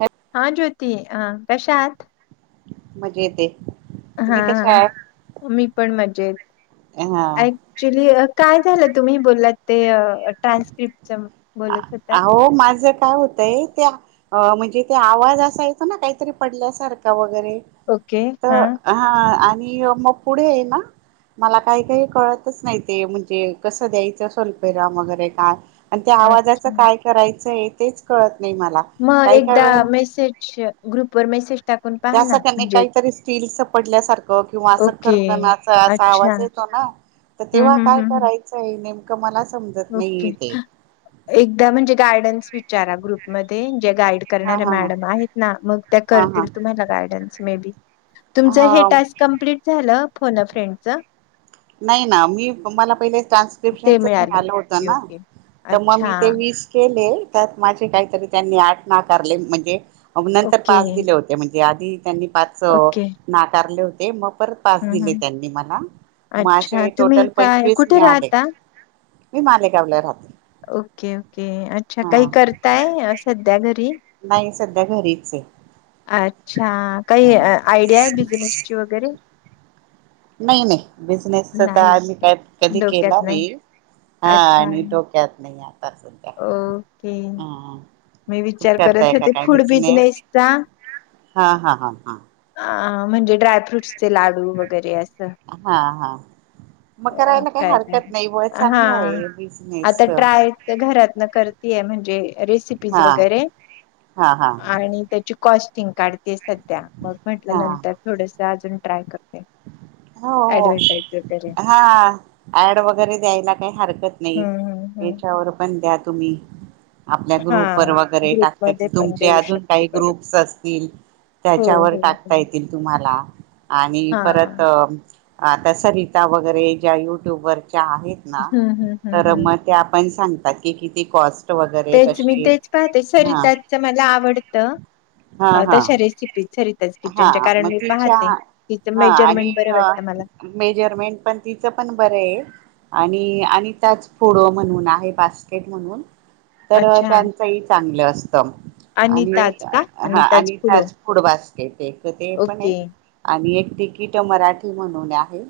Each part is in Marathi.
अ हा ज्योती. अ- कशा आहात? मजेतए. हा हा. मी पण मजेत. हा आ क्च्युली काय झालं? तुम्ही बोललात ते ट्रान्स्क्रिप्टच? बोलत होतात. अहो, माझं काय होत- तय. त्या म्हणजे ते आवाज असा येतो ना? काहीतरी पडल्यासारखा वगैरे. ओके. हा. तर हा आणि मग पुढे आहे ना- मला काही काही कळतच नाही. ते म्हणजे कसं द्यायचं स्वल्पविराम वगैरे काय? आणि त्या आवाजाचं अच्छा. काय करायचंए? तेच कळत नाही मला. मग काही काय एकदा वेळेला मेसेज- ग्रुप वर मेसेज- टाकून पहा त्या ना सखने म्हणजे काहीतरी स्टीलचं पडल्यासारखं किंवा असं ओके खरखनाचा असा अच्छा आवाज येतो ना? तर हम्म तेव्हा हम्म काय हम्म हम्म. करायचंय नेमकं? मला समजत नाहीये ओके. ते. एकदा म्हणजे गायडन्स विचारा. ग्रुप- मध्ये जे गाईड हा करणाऱ्या हा हा मॅडम आहेत ना, मग त्या हा हा करतील तुम्हाला गायडन्स मे बी. तुमचं हे हा टास्क कमप्लीट झालं फोन अ फ्रेंडच? नाही ना. मी मला पहिले ते ट्रान्स्क्रिप्शनचच मिळालं मीळालं होत ओके ना? ओके तर मग अच्छा मी ते वीस- केले त्यात माझे काहीतरी त्यांनी आठ नाकारले. म्हणजे नंतर ओके पाच दिले होते. ते म्हणजे आधी त्यांनी पाच ओके नाकारले होते. मग परत पाच हम्म दिले हम्म त्यांनी मला. अच्छा माझे तुम्ही टोटल काय पंचवीस कुठे मिळाले. राहता? मी मालेगावला राहते. Okay okay. अच्छा, काही हा करताय सध्या घरी? नाही सध्या घरीच आहे. अच्छा. काही हा. आयडिया आहे? बिझनेसची वगैरे. नाही नाही बिझनेसच तर नाही आम्ही का काय कधी केला नाही. हा अच्छा आणि डोक्यात नाही आता ओके हा मी विचार करताय करत का होते काय फूड बिझनेस बिजनेसचा हा हा हा हा अ म्हणजे ड्रायफ्रूट्सचे लाडू वगैरे अस हा हा मग अ, करायला काही काय काय हरकत नाही ब चांगला हा आहे आता बिजनेसचं ट्राय घरातन करतेय म्हणजे रेसिपी वगैरे हा हा आणि त्याची कॉस्टिंग काढतेचं आहेत त्या मग म्हटल्या हा नंतर थोडस अजून ट्राय करते हो हो ऍडव्हर्टाईज वगैरे हा ऍड वगैरे द्यायला काही हरकत नाही हम्म हम्म हम्म याच्यावर पण द्या तुम्ही आपल्या ग्रुप वर हा वगैरे टाकता ग्रुपमध्ये येतील पण तुमचे देऊ अजून शकते काही बरं ग्रुप्स असतील हो त्याच्यावर हो हो टाकता येतील तुम्हाला आणि हा परत आता सरिता वगैरे ज्या युट्युब वरच्या आहेत ना हम्म हम्म हम्म तर हम्म म त्या पण सांगतात की किती कॉस्ट वगैरे तेच मी कशी तेच पाहते हा सरिताजचं मला आवडतं हा अ हा तशा रेसिपी सरीताज हा किचनच्या कारण मग मी तिच्या पाहते तिचं हा मेजरमेंट आणि बरं वाटतं मला मेजरमेंट पण तिचं पण बरं आहे आणि आणि त्याच पुढं म्हणून आहे बास्केट म्हणून तर अच्छा त्यांचही चांगलं असतं आणि अनिताज का हा अनिताज आणि फुलो त्याच फूड बास्केट ते ते पण ओके एक आणि एक तिकीटं मराठी म्हणून आहे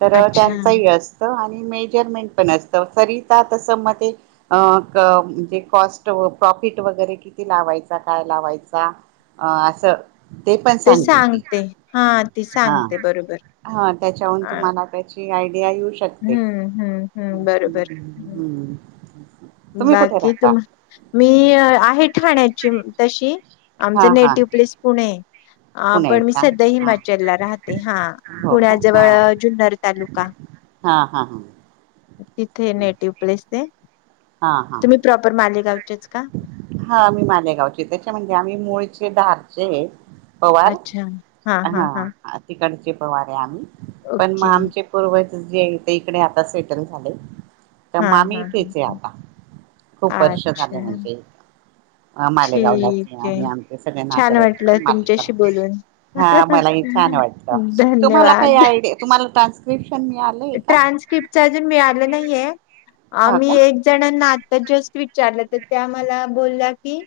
तर अच्छा, त्यांचं ही असं आणि मेजरमेंट पण असतं सरिता तसं म ते अ म्हणजे कॉस्ट प्रॉफिट वगैरे किती लावायचा काय लावायचा अं असं? ते सांगते हां ती हां, सांगते बरोबर. हा त्याच्याहून अ, तुम्हाला त्याची आयडिया येऊ शकते. हं, हं, हं, बरोबर. हं, तुम्ही कुठे बाकी राहता? तुम मी आहे ठाण्याची तशी, हा आमचं हा नेटिव प्लेस पुणे. अं, पुणे पण मी का सध्या हा हिमाचल ला राहते हा हो का पुण्याजवळ जुन्नर तालुका. हां हा.. तिथे नेटिव प्लेस ते हा हा. प्रॉपर मालेगाव चेच का हां, मी मालेगावची त्याच्या म्हणजे आम्ही मुळचे धारचे हे पवार? हां तिकडचे पवार आहे आम्ही पण ओके. मग आमचे... पूर्वज जे आहे ते इकडे आता सेटल झाले. तर हां, मामी हां, हां, इथेच हे हां. आता खूप वर्ष झाले अच्छा, म्हणजे अ मालेगावलाच आहे आणि आमचे सगळे छान नातेवाईक वाटलं पण मालेगाव तुमच्याशी बोलून. हा मला ही छान वाटलं तुम्हाला काही धन्यवाद आयडिया तुम्हाला ट्रान्स्क्रिप्शन मिळालं ट्रान्स्क्रिप्टचं अजून मिळालं नाहीये हा आम्ही का एक.. जणांना आता जस्ट विचारलं तर त्या मला बोलल्या की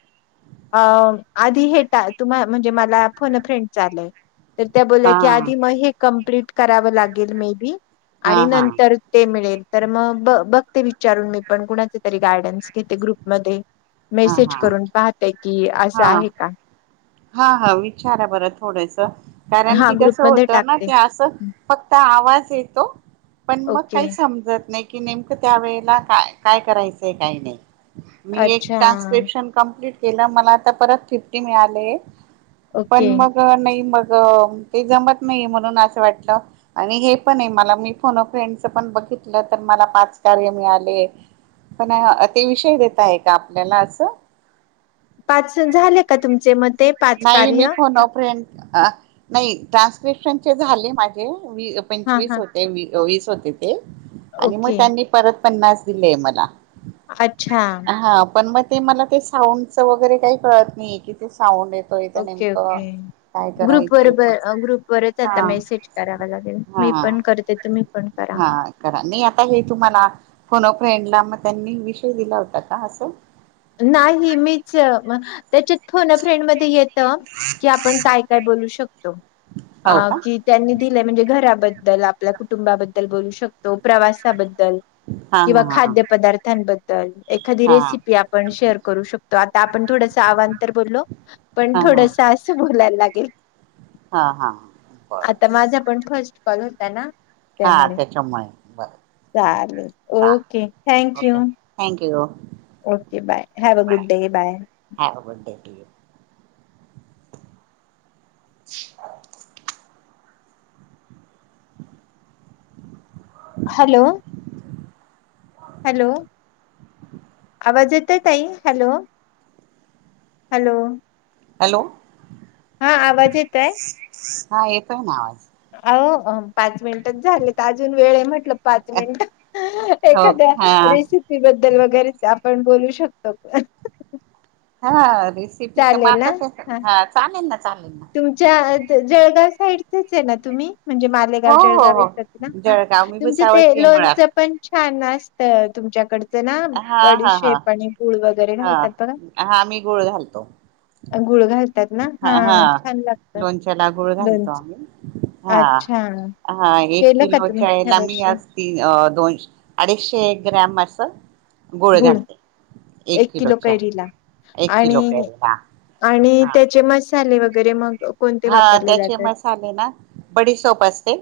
अं आधी हे टा तुम्हा म्हणजे मला फोन अ फ्रेंड चं आलंय तर त्या बोलल्या हा की आधी मग हे कंप्लीट करावं लागेल मे बी हा आणि हा नंतर ते मिळेल तर मग बघ बघते विचारून मी पण कुणाचे तरी गायडन्स घेते ग्रुपमध्ये. मेसेज करून पाहते की असं हां आहे का हा हा विचारा बरं थोडसं कारण हा की कसं ग्रुपमध्ये होतं ना टाकते. की असं फक्त आवाज येतो. पण मग काही ओके समजत नाही की नेमकं त्यावेेळेला का काय करायचंय काही नाही. मी एक. अच्छा कंम्प्लिट केलं, मला आता परत फीफ्टी मिळाले पण ओके. मग नाही मग ते जमत नाही म्हणून असं वाटलं. आणि हे पण आहे मला मी फोन अ फ्रेंडच पण बघितलं तर मला पाच कार्य मिळाले. पण अं ते विषय देता आहे का आपल्याला असं? पाच स झाले का तुमचे म ते? नाही, मी कार्य? फोन ओ फ्रेंड अ नाही ट्रान्स्क्रिप्शनचे झाले माझे मी हां, पंचवीस हां. होते, वीस होते ते आणि मग ओके. त्यांनी परत पन्नास दिलेय मला. अच्छा. हां, पण मग ते मला ते साउंडच वगैरे काही कळत नाही कि ते साउंड ओके, ओके. ग्रुप वर करायचंय पुढचं. ग्रुपवरच हा आता मेसेज करावा लागेल हा मी पण करते, तुम्ही पण करा. हा. करा, मी आता हे तुम्हाला फोन अ फ्रेंडला मग त्यांनी विषय दिला होता का असं? नाही, मीच त्याच्यात फोन फ्रेंड मध्ये येतं की आपण काय? काय-काय बोलुन शकतो, हो का अं की त्यांनी दिलंय म्हणजे घराबद्दल, आपल्या कुटुंबाबद्दल, बोलू शकतो प्रवासाबद्दल हा किंवा हा खाद्य पदार्थांबद्दल एखादी हा हा रेसिपी आप. पण शेअर करु शकतो आता आपण अवांतर बोललो पण हा हा थोडसं असं बोलाय लागेल. हा हा हा आता बरोबर माझा पण फस्ट कॉल होता ना? हा त्यामुळे‌. त्याच्यामुळे बरं चालेल, okay thank you. Thank you. Okay bye have a good day bye. हा बडेठीक आहे. [unintelligible] हॅलो. हॅलो आवाज येत ताई हॅलो. हॅलो. हॅलो. हा आवाज येत आहे. हा ए प ना आवाज अ पाच मिनिटच झाले तर अजून वेळ म्हटलं. पाच मिनट हो का एखाद्या हा रेसिपी बद्दल वगैरे आपण बोलू शकतो का? हा रेसिपी तर चालेल मात ना हा चालेल ना चालेल ना. तुमच्या जळगाव साईडचच आहे ना तुम्ही? म्हणजे मालेगाव हो हो जळगाव इ हो ना ह जळगाव मी तुमचं ते भुसावळची आहे मुळात लोनचं पण छान असतं तुमच्याकडं... त ना हा हा हा बडीशेप आणि गूळ वगैरे घालतात बघा? हा हा मी गुळ घालतो गुळ घालतात ना? हा हा हां. लोणच्याला गुळ घालतो आम्ही. हां, अच्छा हा एक केलं का किलो तुम्ही ह्या चायला मी वर्षी असं. तीन दोनश अडीचशे ग्रॅम असं. गोळे गुळ घाडते. एक किलो कैरीला एक किलो आणि कैरीला आणि हा त्याचे मस् ले वगैरे मग कोणते हा वापरले त्याचे जातात मसाले ना बडी सोप असते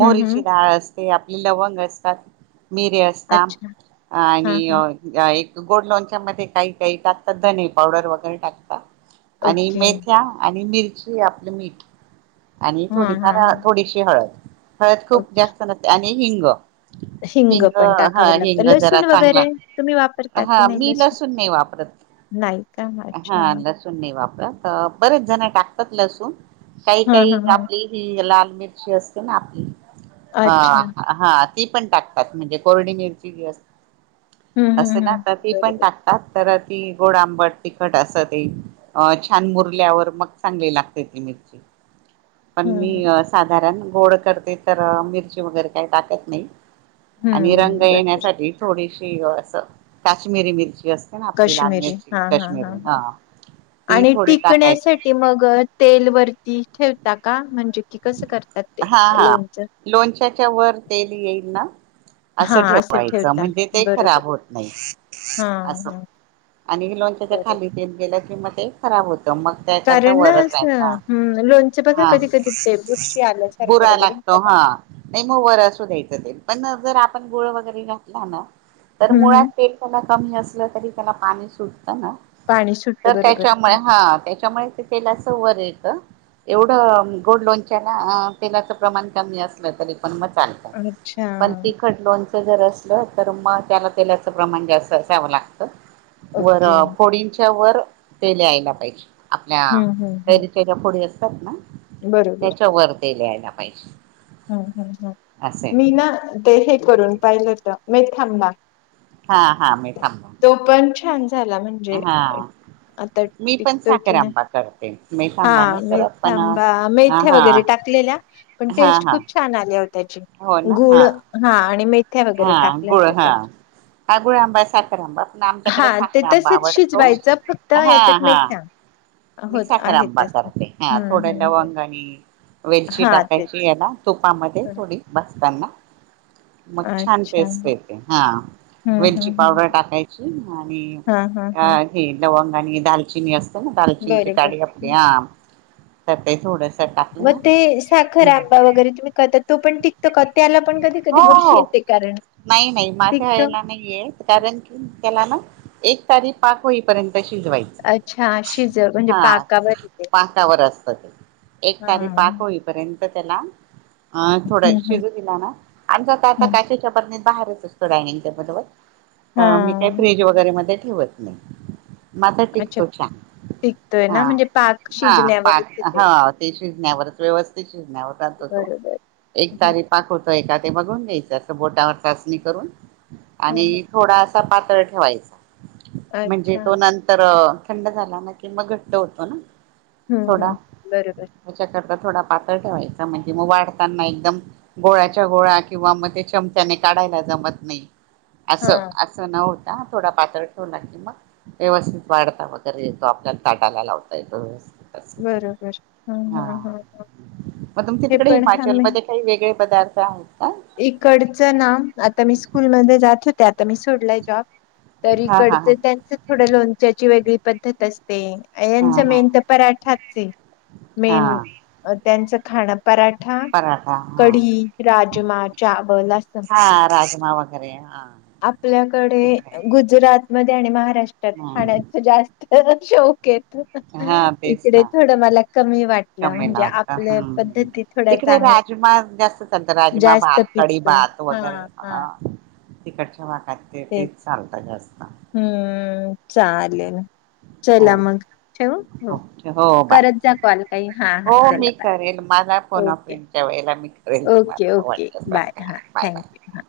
हम्म हम्म डाळ असते. ते आपले लवंग असतात मिरे असत अच्छा हा आणि. हा एक गोड लोणच्या मध्ये काही काही टात तर धने पावडर वगैरे टाकत. आणि ओके मेथ्या आणि मिरची आपलं मीठ आणि हा थोडीफार. हा थोडीशी हळद हळद हा खूप जास्त नते आणि हिंग हिंग पण टाकाव हा लागतं हिंग जरा लसूण वगैरे चांगला. तुम्ही वापरता की हा नाही मी लसूण. नाही वापरत नाही का अच्छा ल नाही वापर बरेच जण टाकतात लसूण काही हा हा काही हा आपली. ही लाल मिरची असते ना आपली. अच्छा हा ती पण टाकतात म्हणजे कोल्डिरची जी अस असते हम् ना तर ती पण टाकतात तर ती गोड आंबट तिखट असं ते अ छान मुरल्यावर मग चांगली लागते ती मिरची पण हम्म मी. हम्म साधारण गोड करते तर मिरची वगैरे काही टाकत नाही. आणि रंग हम्म बरोबर येण्यासाठी थोडीशी असं काश्मीिरी मिरची असते. आपली लाानण्याची कश्मीिरी हा ती थोडी टाकायची त मग तेल वरती ठेवता का म्हणजे कि कसं करतात ते हा हा लोणचं. लोणच्याच्या वर तेल येईल ना. हा असं ठेवायचं ठेवता म्हणजे तेही बरोबर खराब होत नाही हा असं. हा आणि लोणच्याच्या बरोबर. खाली ते गेलं किं म ते खराब होतं मग त्याकरता कारण ना वरच असं राहायचा ह लोणचं बघा हा कधी कधी ते श आल्यासारखं बुरा वगैरे लागतो हा नाही मग वर असू द्यायचं ते पण जर आपण गुळ वगैरे घातला ना. तर हम्म मुळात हम्म पेट त्याला कमी असलं तरी त्याला पाणी सुटत ना. पाणी सुटतं तर बरोबर त्याच्यामुळे हा त्याच्यामुळे व एव गोल्ड लो. च प्रमाण क अस तरी पण चालत अच्छा प. लोणचं जर असलं तर मग त्याला तेलाचं प्रमाण जास्त असावं लागतं. वर ओके फोडींच्या वर पेलेयला पाहिजे हम्म हम्म हम्म आपल्यारी पुढ असतात ना बरोबर त्याच्या वर ते लयला पाहिजे. हम् हम् हम् असे मी ना ते हे करून पाहिलं तर मी थांबा हा हा मीठां. तो पण छान झाला म्हणजे आता मी पण टिकतो की साखर नाही. आंबा करते. हा मीठांबा नाही करत पण मेथंबा हा मेथ्या हा वगैरे टाकलेल्या पण हा टेस्ट हा खूप छान आले हो त्याची हो ना गुळ हा हा आणि मेथ्या वगैरे हा टाकल्या गुळ होत हा त्यात. हा गुळ आंबा साखर आंबा पण हा आमच्याकडे ते साखर आंबा तसच आवडतो शिजवायचं फक्त हा याच्यात माहत ना होत आहेत. ते ह थोड हम्म हम्म लवंग आणि वेलची हा तेच टाकायची याला तुपामध्ये हं. थोडी बसताना मग छान अच्छा पेस्ट हम्म येते हा हम्म वेलची हम्म पावडर हम्म. टाकायची आणि हा हा अ. हा हे लडवंग आणि दालचिनी असत ना दालचिनीची बरोबर काडी आपली आम तर ते थोड मग ते साखर आंबा वगैरे तुम्ही करता तो पण टिकतो का त्याला पण कधी कधी हो वरषी हो येत. नाही नाही माझ्या आहे ना. कारण की त्याला ना एक तारी पाक होहीपर्यंत शिजवायचं अच्छा शिज म्हणजे हा पाकावर येते पटावर असत ते एक हा तारी पाच हम्म होईपर्यंत त्याला थोड हम्म शिजू दिला ना आम ज हम्म का हा वगैरे म ठेवत नाही. मझ अच्छा टिकतो छान टिकतोय हा ना म्हणजे पाक हा पा शिजण्यावरच येते ह शिजण्यावर व्यवस्थित शिजण्यावर रातो तो बरोबर एक हम्म तारी पाकवतो एखाे बघून घ्यायच, जस बोटावर चाचणी करून हम्म आणि थोडासा पातळ ठेवायचा. म्हणजे अच्छा तो नंतर थंड झाला ना किंवा घट्ट होतो ना, हम्म थोडा हम् बरोबर. त्याच्याकरता थोडा पातळ ठेवायचा म्हणजे मग वाढताना एकदम गोळ्याच्या गोळ किंवा मग ते चमचाने काढायला जमत नाही अस.. हा चणा होता थोडा पातळ ठेवू लाग मग व्यवस्थित वाढता वगैरे तो आपल्याला ताटाला लावता येतो व्यवस्थित. अस बरोबर हम हा हम ह मग तुमच्या हे तिकडे पण आ हिमाचलमध्ये काही वेगळे पदार्थ आहेत का? इकडचं ना आता मी स्कूलमध्येध्ये जात होते आता मी सोडलाय जॉब त हा हा हा इकडचं त्यांचं थोडं लोणच्याची वेगळी पद्धत असते. हा यांचं हा मेन तर पराठाच आहे, मेन हा त्यांचं खाणं पराठा, पराठा हा कढी, राजमा, चावल असं राजमाव ह आपल्याकडे गुजरात मध्ये आणि महाराष्ट्रात हम्म खाण्याच जास्त शौकेत [inaudible] हा तेस ना कमी वाटलं चला म्हणजे वाटत आपल्या हम् ह् पद्धती थोड्या तिकडे चांग राजमा जास्त चालत राजमा जास्त भात कडी पिकतो भात हा वगैरे, हा तिकडच्या भागात ते तेच चालतात जास्त हम्म चालेल. हो चला मग ठेव हो हो बाय करत जा कॉल काही हा हा हो चला मी बाय. करेल मला फोन ओके, ऑफ्रेंडच्या वेळेला मी करेल ओके, तुम्हाला ओके वाटत बाय हां बाय थँक्यू हां